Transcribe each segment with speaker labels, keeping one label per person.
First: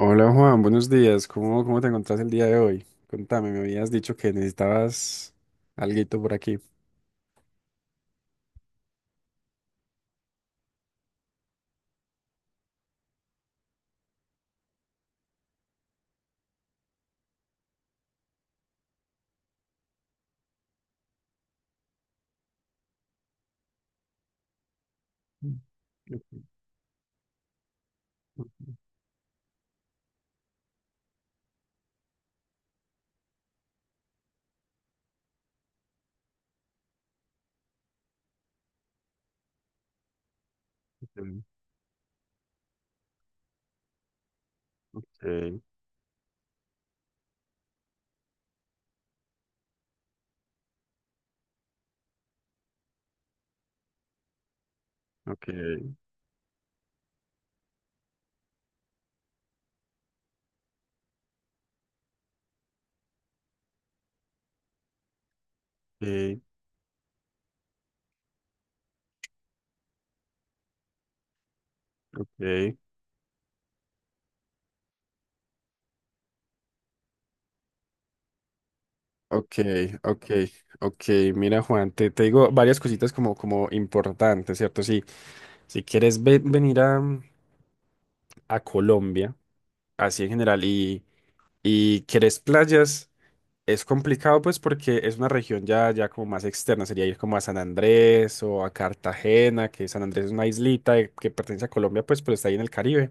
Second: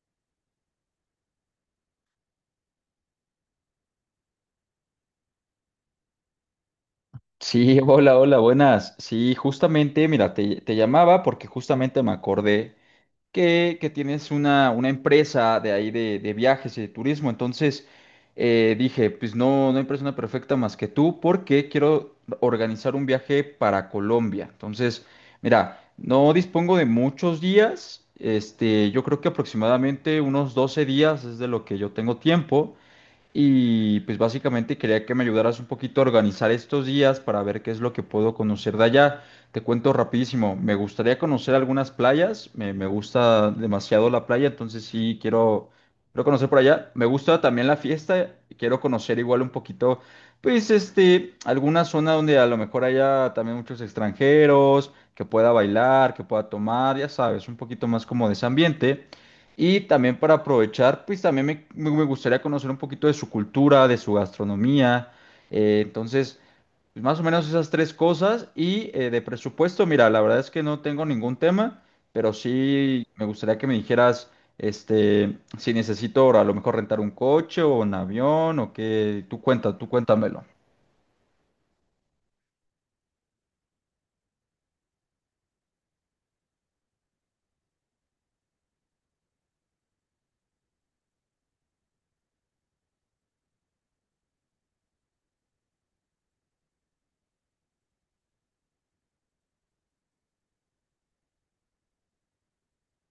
Speaker 1: Hola Juan, buenos días. ¿Cómo te encontrás el día de hoy? Contame, me habías dicho que necesitabas alguito por aquí.
Speaker 2: Sí, hola, hola, buenas. Sí, justamente, mira, te llamaba porque justamente me acordé que tienes una empresa de ahí de viajes y de turismo. Entonces, dije, pues no, no hay persona perfecta más que tú porque quiero organizar un viaje para Colombia. Entonces, mira, no dispongo de muchos días. Este, yo creo que aproximadamente unos 12 días es de lo que yo tengo tiempo. Y pues básicamente quería que me ayudaras un poquito a organizar estos días para ver qué es lo que puedo conocer de allá. Te cuento rapidísimo, me gustaría
Speaker 1: Okay,
Speaker 2: conocer algunas playas, me gusta demasiado la playa, entonces sí
Speaker 1: okay,
Speaker 2: quiero conocer por allá. Me gusta también la fiesta, quiero conocer igual un poquito, pues este, alguna zona donde a lo mejor haya también muchos extranjeros, que pueda
Speaker 1: okay,
Speaker 2: bailar, que pueda tomar, ya sabes, un poquito más como de ese ambiente. Y también para aprovechar, pues también me gustaría conocer un poquito de su cultura, de su gastronomía. Entonces, pues, más o menos esas tres cosas. Y de presupuesto, mira, la verdad es que no tengo ningún tema, pero
Speaker 1: okay,
Speaker 2: sí me gustaría que me dijeras, este, si necesito ahora a lo mejor rentar un coche o un avión o qué. Tú cuenta, tú
Speaker 1: okay,
Speaker 2: cuéntamelo.
Speaker 1: okay, okay. Mira, Juan, te digo varias cositas como importantes, ¿cierto? Si, si quieres venir a Colombia, así en general, y quieres playas. Es complicado, pues porque es una región ya como más externa. Sería ir como a San Andrés o a Cartagena, que San Andrés es una islita que pertenece a Colombia, pues, pero está ahí en el Caribe.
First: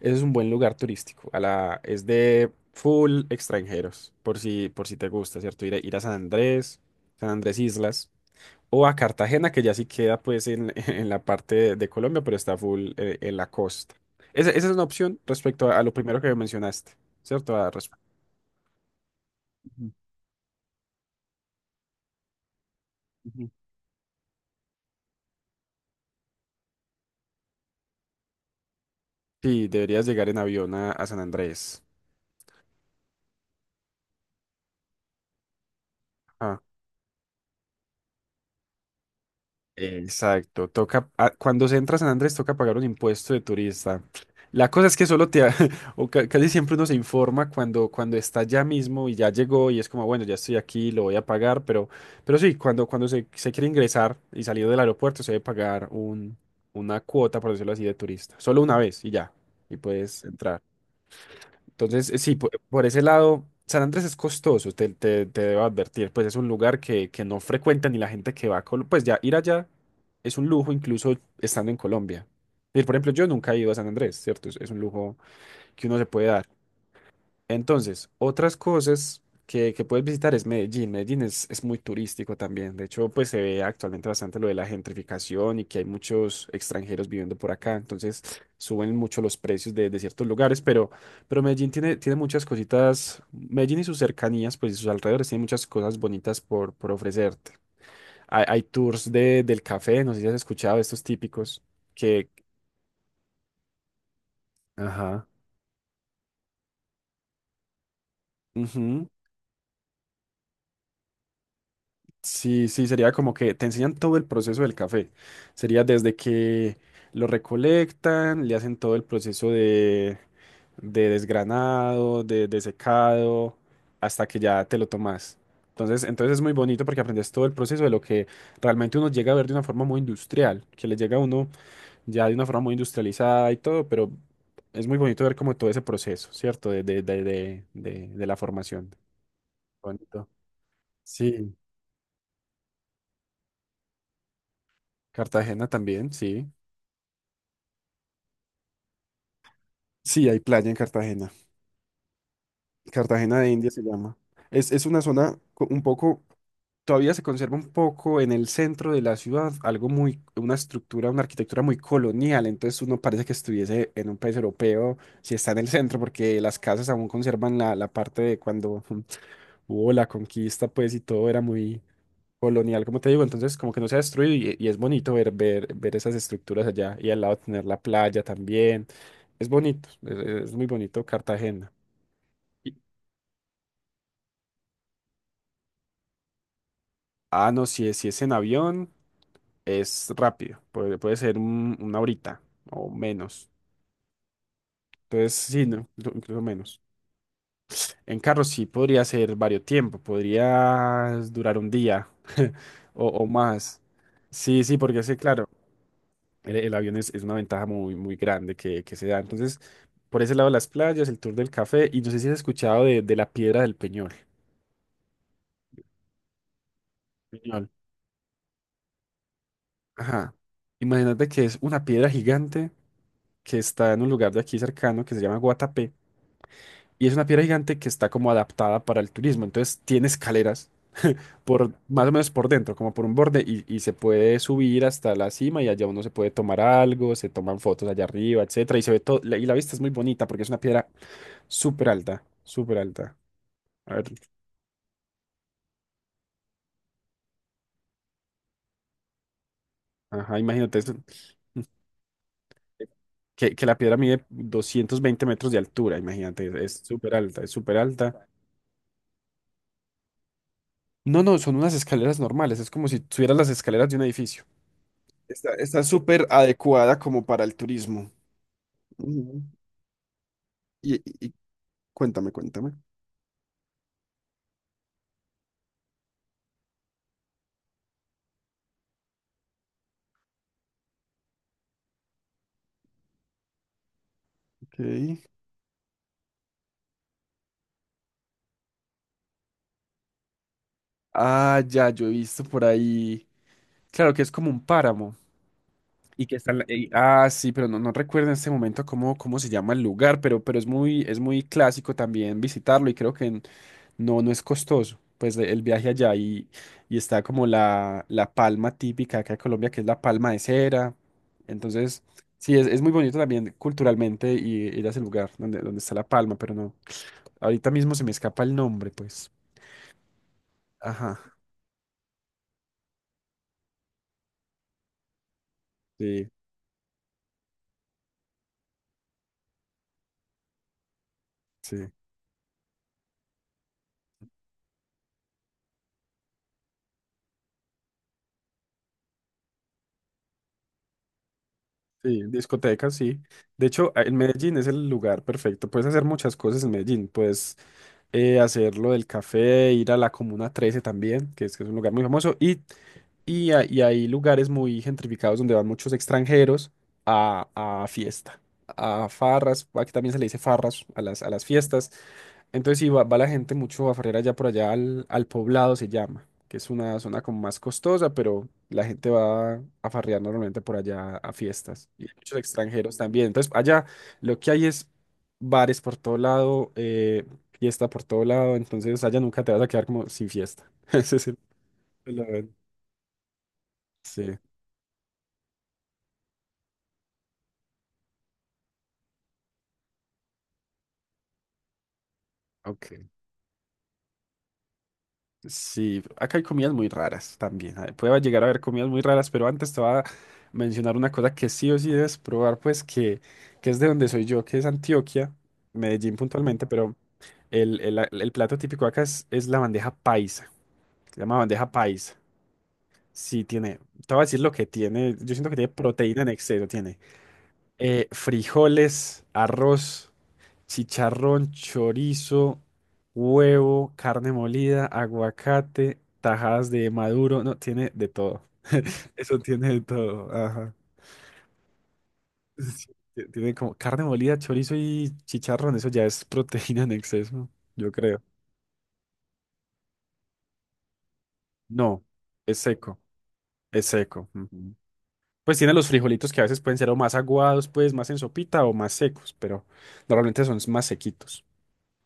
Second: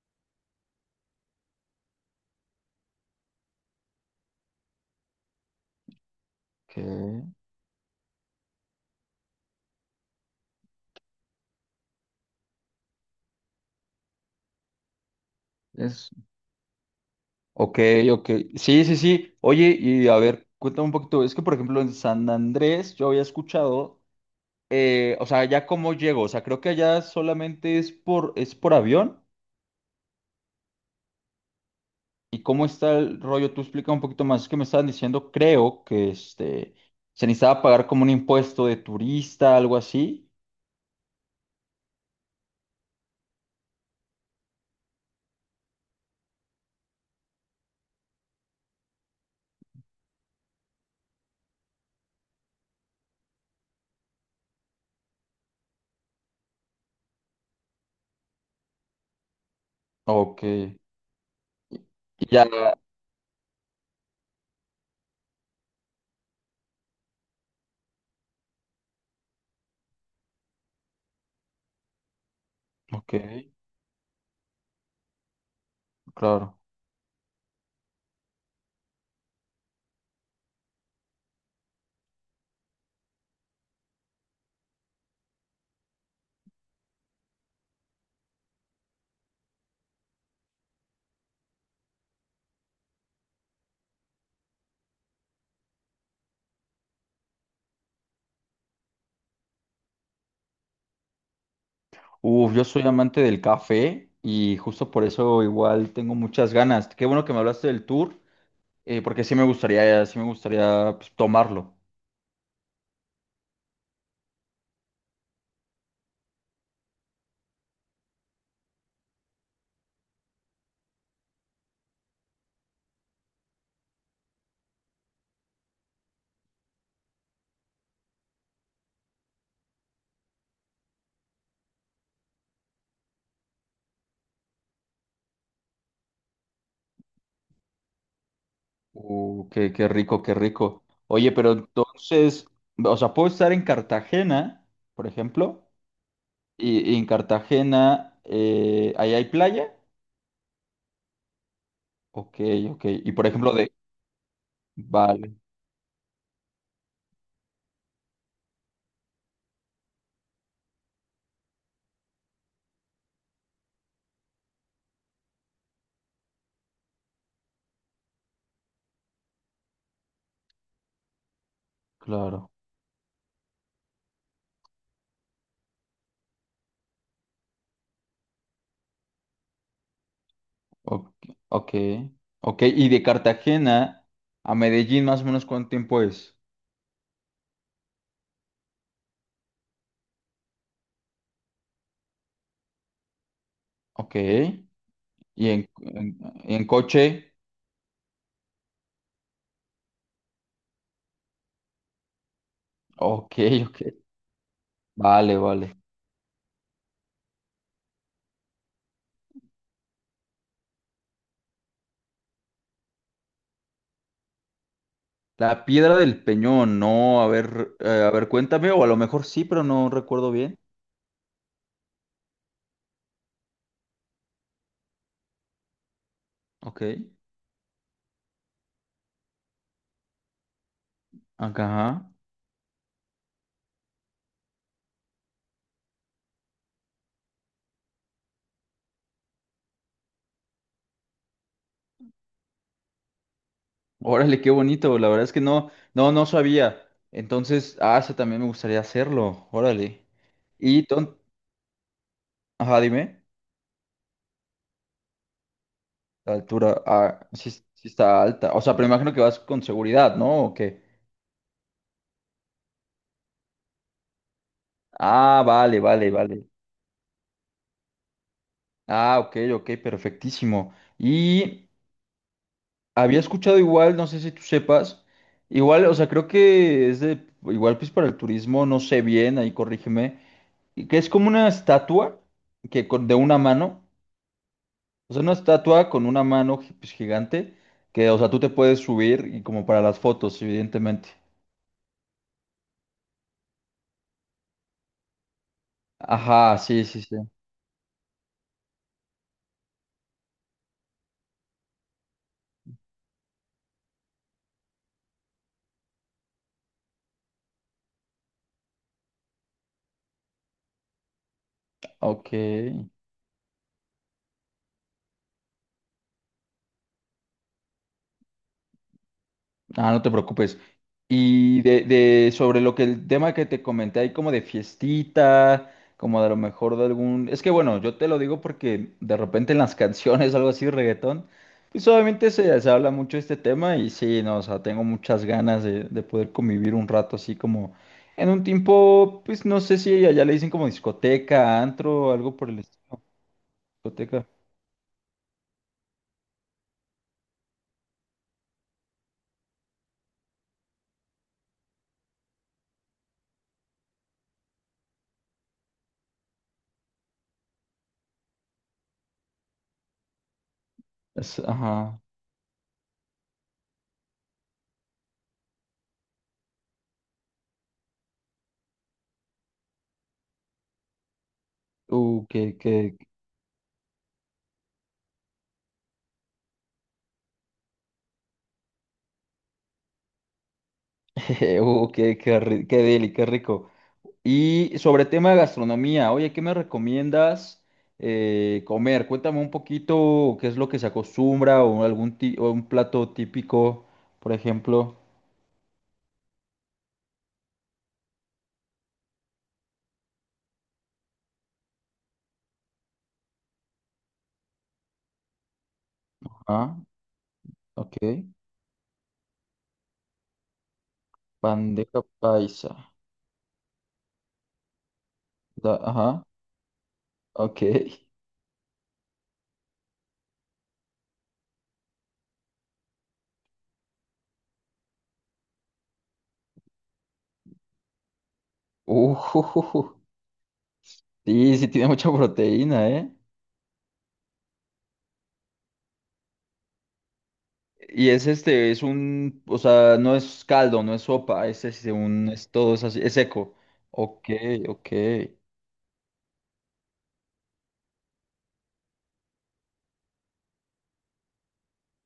Speaker 1: Ese es un buen lugar turístico, es de full extranjeros, por si te gusta, ¿cierto? Ir a San Andrés, San
Speaker 2: Que
Speaker 1: Andrés Islas, o a Cartagena, que ya sí queda pues en, en la parte de Colombia, pero está full en la costa. Esa es una opción respecto a lo
Speaker 2: es.
Speaker 1: primero que mencionaste, ¿cierto?
Speaker 2: Ok, ok. Sí, sí, sí. Oye,
Speaker 1: Ujú.
Speaker 2: y a ver, cuéntame un poquito. Es que, por ejemplo, en San Andrés yo había escuchado o sea, ya cómo llego, o sea, creo que allá solamente es por avión.
Speaker 1: Sí, deberías llegar en avión a San Andrés.
Speaker 2: ¿Y cómo está el rollo? Tú explica un poquito más. Es que me estaban diciendo, creo que
Speaker 1: Ah,
Speaker 2: este, se necesitaba pagar como un impuesto de turista, algo así.
Speaker 1: exacto. Toca, cuando se entra a San Andrés toca pagar un impuesto de turista. La cosa es que solo casi siempre uno se informa cuando está ya mismo y ya llegó y es como, bueno, ya estoy aquí, lo voy a pagar, pero sí, cuando se quiere ingresar y salir del aeropuerto, se debe pagar una cuota, por decirlo así, de turista. Solo una vez y ya, y puedes
Speaker 2: Ok.
Speaker 1: entrar. Entonces,
Speaker 2: Y
Speaker 1: sí,
Speaker 2: ya,
Speaker 1: por ese lado, San Andrés es costoso, te debo advertir, pues es un lugar que no frecuenta ni la gente que va a Colombia. Pues ya ir allá es un lujo, incluso estando en Colombia. Y, por ejemplo,
Speaker 2: ok,
Speaker 1: yo nunca he ido a San Andrés, ¿cierto? Es un lujo que uno se puede dar.
Speaker 2: claro.
Speaker 1: Entonces, otras cosas que puedes visitar es Medellín. Medellín es muy turístico también. De hecho, pues se ve actualmente bastante lo de la gentrificación y que hay muchos extranjeros viviendo por acá. Entonces, suben mucho los precios de ciertos lugares, pero Medellín tiene muchas cositas. Medellín y sus cercanías, pues, y sus alrededores, tiene muchas cosas bonitas por ofrecerte. Hay tours del café. No sé si has escuchado estos típicos que...
Speaker 2: Uf, yo soy amante del café y justo por
Speaker 1: Ajá.
Speaker 2: eso igual tengo muchas ganas. Qué bueno que me hablaste del tour,
Speaker 1: Ujú.
Speaker 2: porque sí me gustaría pues, tomarlo.
Speaker 1: Sí, sí, sería como que te enseñan todo el proceso del café. Sería desde que lo recolectan, le hacen todo el proceso de desgranado, de secado, hasta que ya te lo tomas. Entonces es muy bonito porque aprendes todo el proceso de lo que realmente uno llega a ver de una forma muy industrial, que le llega a uno ya de una forma muy industrializada y todo, pero es muy bonito ver como todo ese proceso, ¿cierto? De la formación.
Speaker 2: Qué rico,
Speaker 1: Bonito.
Speaker 2: qué rico. Oye, pero
Speaker 1: Sí,
Speaker 2: entonces, o sea, puedo estar en Cartagena, por
Speaker 1: Cartagena
Speaker 2: ejemplo,
Speaker 1: también, sí.
Speaker 2: y en Cartagena, ahí hay playa.
Speaker 1: Sí, hay playa en Cartagena.
Speaker 2: Ok, ok. Y por
Speaker 1: Cartagena de
Speaker 2: ejemplo,
Speaker 1: India
Speaker 2: de...
Speaker 1: se llama. Es una
Speaker 2: Vale,
Speaker 1: zona un poco, todavía se conserva un poco en el centro de la ciudad, algo muy, una estructura, una arquitectura muy colonial. Entonces uno parece que estuviese en un país europeo si está en el centro, porque las casas aún conservan la parte de cuando hubo la conquista, pues, y todo era muy
Speaker 2: claro.
Speaker 1: colonial, como te digo. Entonces, como que no se ha destruido y es bonito ver esas estructuras allá y al lado tener la playa también. Es bonito, es muy bonito
Speaker 2: Ok,
Speaker 1: Cartagena.
Speaker 2: ok, ok. Y de Cartagena a Medellín, más o menos, ¿cuánto tiempo es?
Speaker 1: Ah, no, si es en avión, es rápido. Puede ser una horita o menos.
Speaker 2: Ok.
Speaker 1: Entonces,
Speaker 2: Y
Speaker 1: sí,
Speaker 2: en,
Speaker 1: no,
Speaker 2: en,
Speaker 1: incluso
Speaker 2: en
Speaker 1: menos.
Speaker 2: coche.
Speaker 1: En carro sí podría ser varios tiempo, podría durar un día o
Speaker 2: Ok,
Speaker 1: más.
Speaker 2: ok.
Speaker 1: Sí, sí, porque sí,
Speaker 2: Vale,
Speaker 1: claro,
Speaker 2: vale.
Speaker 1: el avión es una ventaja muy, muy grande que se da. Entonces, por ese lado, las playas, el tour del café, y no sé si has escuchado de la piedra del Peñol.
Speaker 2: La piedra del Peñón, no,
Speaker 1: Peñol.
Speaker 2: a ver, cuéntame, o a lo mejor sí, pero no recuerdo
Speaker 1: Ajá.
Speaker 2: bien.
Speaker 1: Imagínate que es una piedra gigante que está en un lugar de aquí cercano que se llama Guatapé,
Speaker 2: Ok,
Speaker 1: y es una piedra gigante que está como adaptada para el turismo. Entonces tiene escaleras por más
Speaker 2: ajá.
Speaker 1: o menos por dentro, como por un borde, y se puede subir hasta la cima, y allá uno se puede tomar algo, se toman fotos allá arriba, etcétera, y se ve todo y la vista es muy bonita porque es una piedra súper alta, súper alta. A ver,
Speaker 2: Órale, qué bonito, la verdad es que no, no, no sabía. Entonces, ah, eso también me gustaría hacerlo, órale.
Speaker 1: ajá, imagínate
Speaker 2: Y,
Speaker 1: eso.
Speaker 2: ajá, dime,
Speaker 1: Que la piedra mide 220 metros de altura,
Speaker 2: la
Speaker 1: imagínate, es
Speaker 2: altura,
Speaker 1: súper
Speaker 2: ah,
Speaker 1: alta, es
Speaker 2: sí,
Speaker 1: súper
Speaker 2: sí está
Speaker 1: alta.
Speaker 2: alta. O sea, pero imagino que vas con seguridad, ¿no? ¿O qué?
Speaker 1: No, no, son unas escaleras normales, es como si tuvieras las escaleras de un edificio.
Speaker 2: Ah,
Speaker 1: Está,
Speaker 2: vale,
Speaker 1: está
Speaker 2: vale,
Speaker 1: súper
Speaker 2: vale.
Speaker 1: adecuada como para el turismo.
Speaker 2: Ah, ok,
Speaker 1: Ujú.
Speaker 2: ok, perfectísimo.
Speaker 1: Y, y
Speaker 2: Y
Speaker 1: cuéntame, cuéntame.
Speaker 2: había escuchado igual, no sé si tú sepas, igual, o sea, creo que es de, igual pues para el turismo, no sé bien, ahí corrígeme, y que es como una estatua de una mano,
Speaker 1: Ok.
Speaker 2: o sea, una estatua con una mano pues, gigante, que, o sea, tú te puedes subir y como para las fotos, evidentemente.
Speaker 1: Ah, ya, yo he visto por ahí. Claro que es como un páramo. Y que está... en
Speaker 2: Ajá,
Speaker 1: la-
Speaker 2: sí,
Speaker 1: y-
Speaker 2: sí, sí.
Speaker 1: ah, sí, pero no, no recuerdo en este momento cómo se llama el lugar, pero es muy clásico también visitarlo, y creo que en... No, no es costoso, pues el viaje allá, y está como la palma típica acá de Colombia, que es la palma de cera. Entonces,
Speaker 2: Ok.
Speaker 1: sí, es muy bonito también culturalmente, y ir a ese lugar donde, donde está la palma, pero no, ahorita mismo se me escapa el nombre, pues.
Speaker 2: Ah, no te preocupes.
Speaker 1: Ajá.
Speaker 2: Y de sobre lo que el tema que te comenté ahí como de fiestita, como de
Speaker 1: Sí,
Speaker 2: lo mejor de algún... Es que bueno, yo te lo digo porque de repente en las canciones, algo así, reggaetón, pues
Speaker 1: sí,
Speaker 2: obviamente se habla mucho de este tema y sí, no, o sea, tengo muchas ganas de poder convivir un rato así como en un tiempo, pues no sé si allá le dicen como discoteca, antro,
Speaker 1: sí,
Speaker 2: algo por el
Speaker 1: discotecas,
Speaker 2: estilo.
Speaker 1: sí. De hecho, en
Speaker 2: Discoteca.
Speaker 1: Medellín es el lugar perfecto. Puedes hacer muchas cosas en Medellín. Puedes hacer lo del café, ir a la Comuna 13 también, que es un lugar muy famoso. Y hay lugares muy gentrificados donde van muchos extranjeros a, a fiesta, a farras. Aquí también se le dice farras a las fiestas.
Speaker 2: Ajá.
Speaker 1: Entonces sí, va, va la gente mucho a farrear allá, por allá al, al Poblado se llama, que es una zona como más costosa, pero la gente va a farrear normalmente por allá a fiestas. Y hay
Speaker 2: Uh,
Speaker 1: muchos
Speaker 2: qué,
Speaker 1: extranjeros
Speaker 2: qué,
Speaker 1: también. Entonces, allá lo que hay es bares por todo lado, fiesta por todo lado. Entonces allá nunca te vas a quedar como sin fiesta. Ese es el... el-
Speaker 2: qué deli, qué rico.
Speaker 1: Sí.
Speaker 2: Y sobre tema de gastronomía, oye, ¿qué me recomiendas comer? Cuéntame un poquito qué es lo que se acostumbra o un
Speaker 1: Ok.
Speaker 2: plato típico, por ejemplo.
Speaker 1: Sí, acá hay comidas muy raras también. Puede llegar a haber comidas muy raras, pero antes te voy a mencionar una cosa que sí o sí debes probar, pues que es de donde soy yo, que es Antioquia, Medellín puntualmente.
Speaker 2: Ah,
Speaker 1: Pero el,
Speaker 2: ok.
Speaker 1: el, el plato típico acá es la bandeja paisa, se llama bandeja
Speaker 2: Bandeja
Speaker 1: paisa.
Speaker 2: paisa.
Speaker 1: Sí, tiene, te voy a decir lo que tiene. Yo siento que tiene proteína
Speaker 2: Ajá,
Speaker 1: en exceso. Tiene
Speaker 2: ok.
Speaker 1: frijoles, arroz, chicharrón, chorizo, huevo, carne molida, aguacate, tajadas de maduro. No, tiene de todo. Eso tiene de
Speaker 2: Uh,
Speaker 1: todo. Ajá.
Speaker 2: sí, sí tiene mucha
Speaker 1: Sí,
Speaker 2: proteína, ¿eh?
Speaker 1: tiene como carne molida, chorizo y chicharrón. Eso ya es proteína en exceso, yo
Speaker 2: Y
Speaker 1: creo.
Speaker 2: es este, es un, o sea, no es caldo, no es sopa, es este,
Speaker 1: No,
Speaker 2: un, es
Speaker 1: es
Speaker 2: todo, es
Speaker 1: seco.
Speaker 2: así, es seco.
Speaker 1: Es
Speaker 2: Ok,
Speaker 1: seco. Ujú.
Speaker 2: ok.
Speaker 1: Pues tiene los frijolitos que a veces pueden ser o más aguados, pues más en sopita, o más secos, pero normalmente son más sequitos.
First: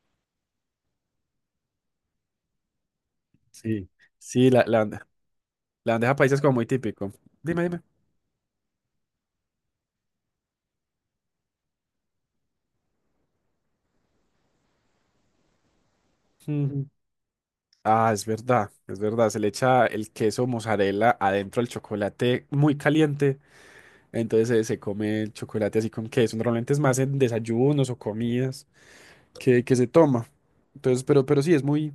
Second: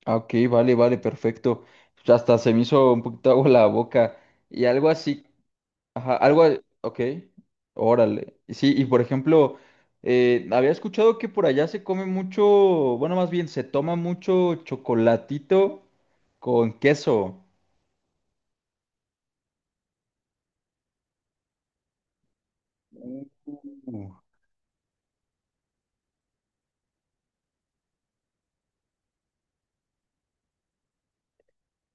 Speaker 2: Ah, ok, vale, vale, perfecto. Pues, hasta se me hizo un poquito agua la
Speaker 1: Sí.
Speaker 2: boca.
Speaker 1: Sí,
Speaker 2: Y algo así,
Speaker 1: la bandeja
Speaker 2: ajá,
Speaker 1: paisa es
Speaker 2: algo,
Speaker 1: como muy
Speaker 2: ok,
Speaker 1: típico. Dime,
Speaker 2: órale. Sí, y por ejemplo, había escuchado que por allá se come mucho, bueno, más bien se toma mucho chocolatito con
Speaker 1: dime.
Speaker 2: queso.
Speaker 1: Ah, es verdad, es verdad. Se le echa el queso mozzarella adentro del chocolate muy caliente.
Speaker 2: Uh.
Speaker 1: Entonces, se come el chocolate así con queso. Normalmente es más en desayunos o comidas que se toma. Entonces, pero sí, es muy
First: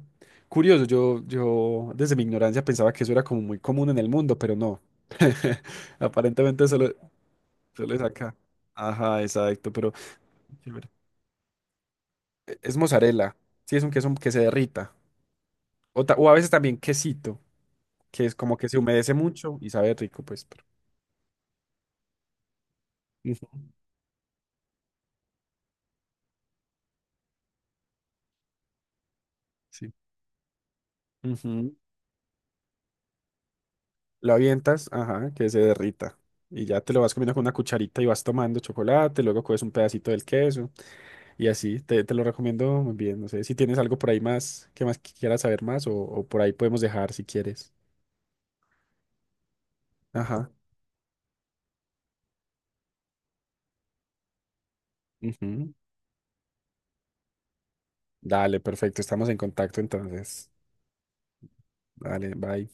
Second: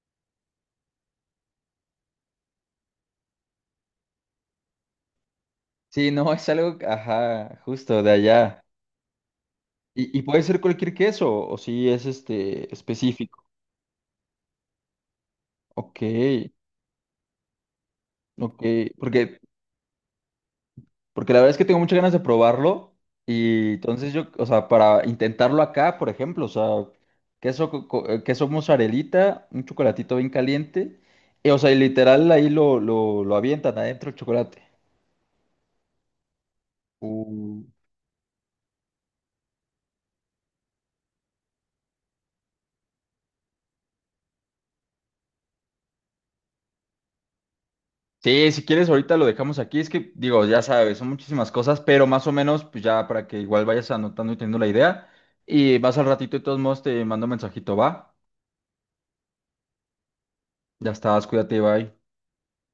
Speaker 1: curioso. Yo desde mi ignorancia pensaba que eso era como muy común en el mundo, pero no.
Speaker 2: Sí, no, es
Speaker 1: Aparentemente
Speaker 2: algo,
Speaker 1: solo,
Speaker 2: ajá,
Speaker 1: solo es
Speaker 2: justo de
Speaker 1: acá.
Speaker 2: allá.
Speaker 1: Ajá, exacto, pero
Speaker 2: Y puede ser
Speaker 1: chévere.
Speaker 2: cualquier queso, o si es este
Speaker 1: Es mozzarella.
Speaker 2: específico.
Speaker 1: Sí, es un queso que se derrita.
Speaker 2: Ok,
Speaker 1: O a veces también quesito, que es como
Speaker 2: ok.
Speaker 1: que se humedece
Speaker 2: porque
Speaker 1: mucho y sabe rico, pues, pero...
Speaker 2: Porque la verdad es que tengo muchas ganas de probarlo.
Speaker 1: Ujú.
Speaker 2: Y entonces yo, o sea, para intentarlo acá, por ejemplo, o sea, queso, queso mozzarellita, un
Speaker 1: Sí.
Speaker 2: chocolatito bien caliente. Y, o sea,
Speaker 1: Ujú.
Speaker 2: y literal ahí lo avientan adentro el
Speaker 1: Lo
Speaker 2: chocolate.
Speaker 1: avientas, ajá, que se derrita. Y ya te lo vas comiendo con una
Speaker 2: Uh,
Speaker 1: cucharita y vas tomando chocolate, luego coges un pedacito del queso, y así, te lo recomiendo muy bien. No sé si tienes algo por ahí más que quieras saber más, o por ahí podemos dejar si quieres.
Speaker 2: Sí, si quieres ahorita lo dejamos aquí. Es que, digo,
Speaker 1: Ajá.
Speaker 2: ya sabes, son muchísimas cosas, pero más o menos, pues ya para que igual vayas anotando y teniendo la idea.
Speaker 1: Ujú.
Speaker 2: Y vas al ratito, de todos modos, te mando un mensajito, va.
Speaker 1: Dale, perfecto, estamos en contacto entonces.
Speaker 2: Ya estás, cuídate, bye.
Speaker 1: Dale, bye.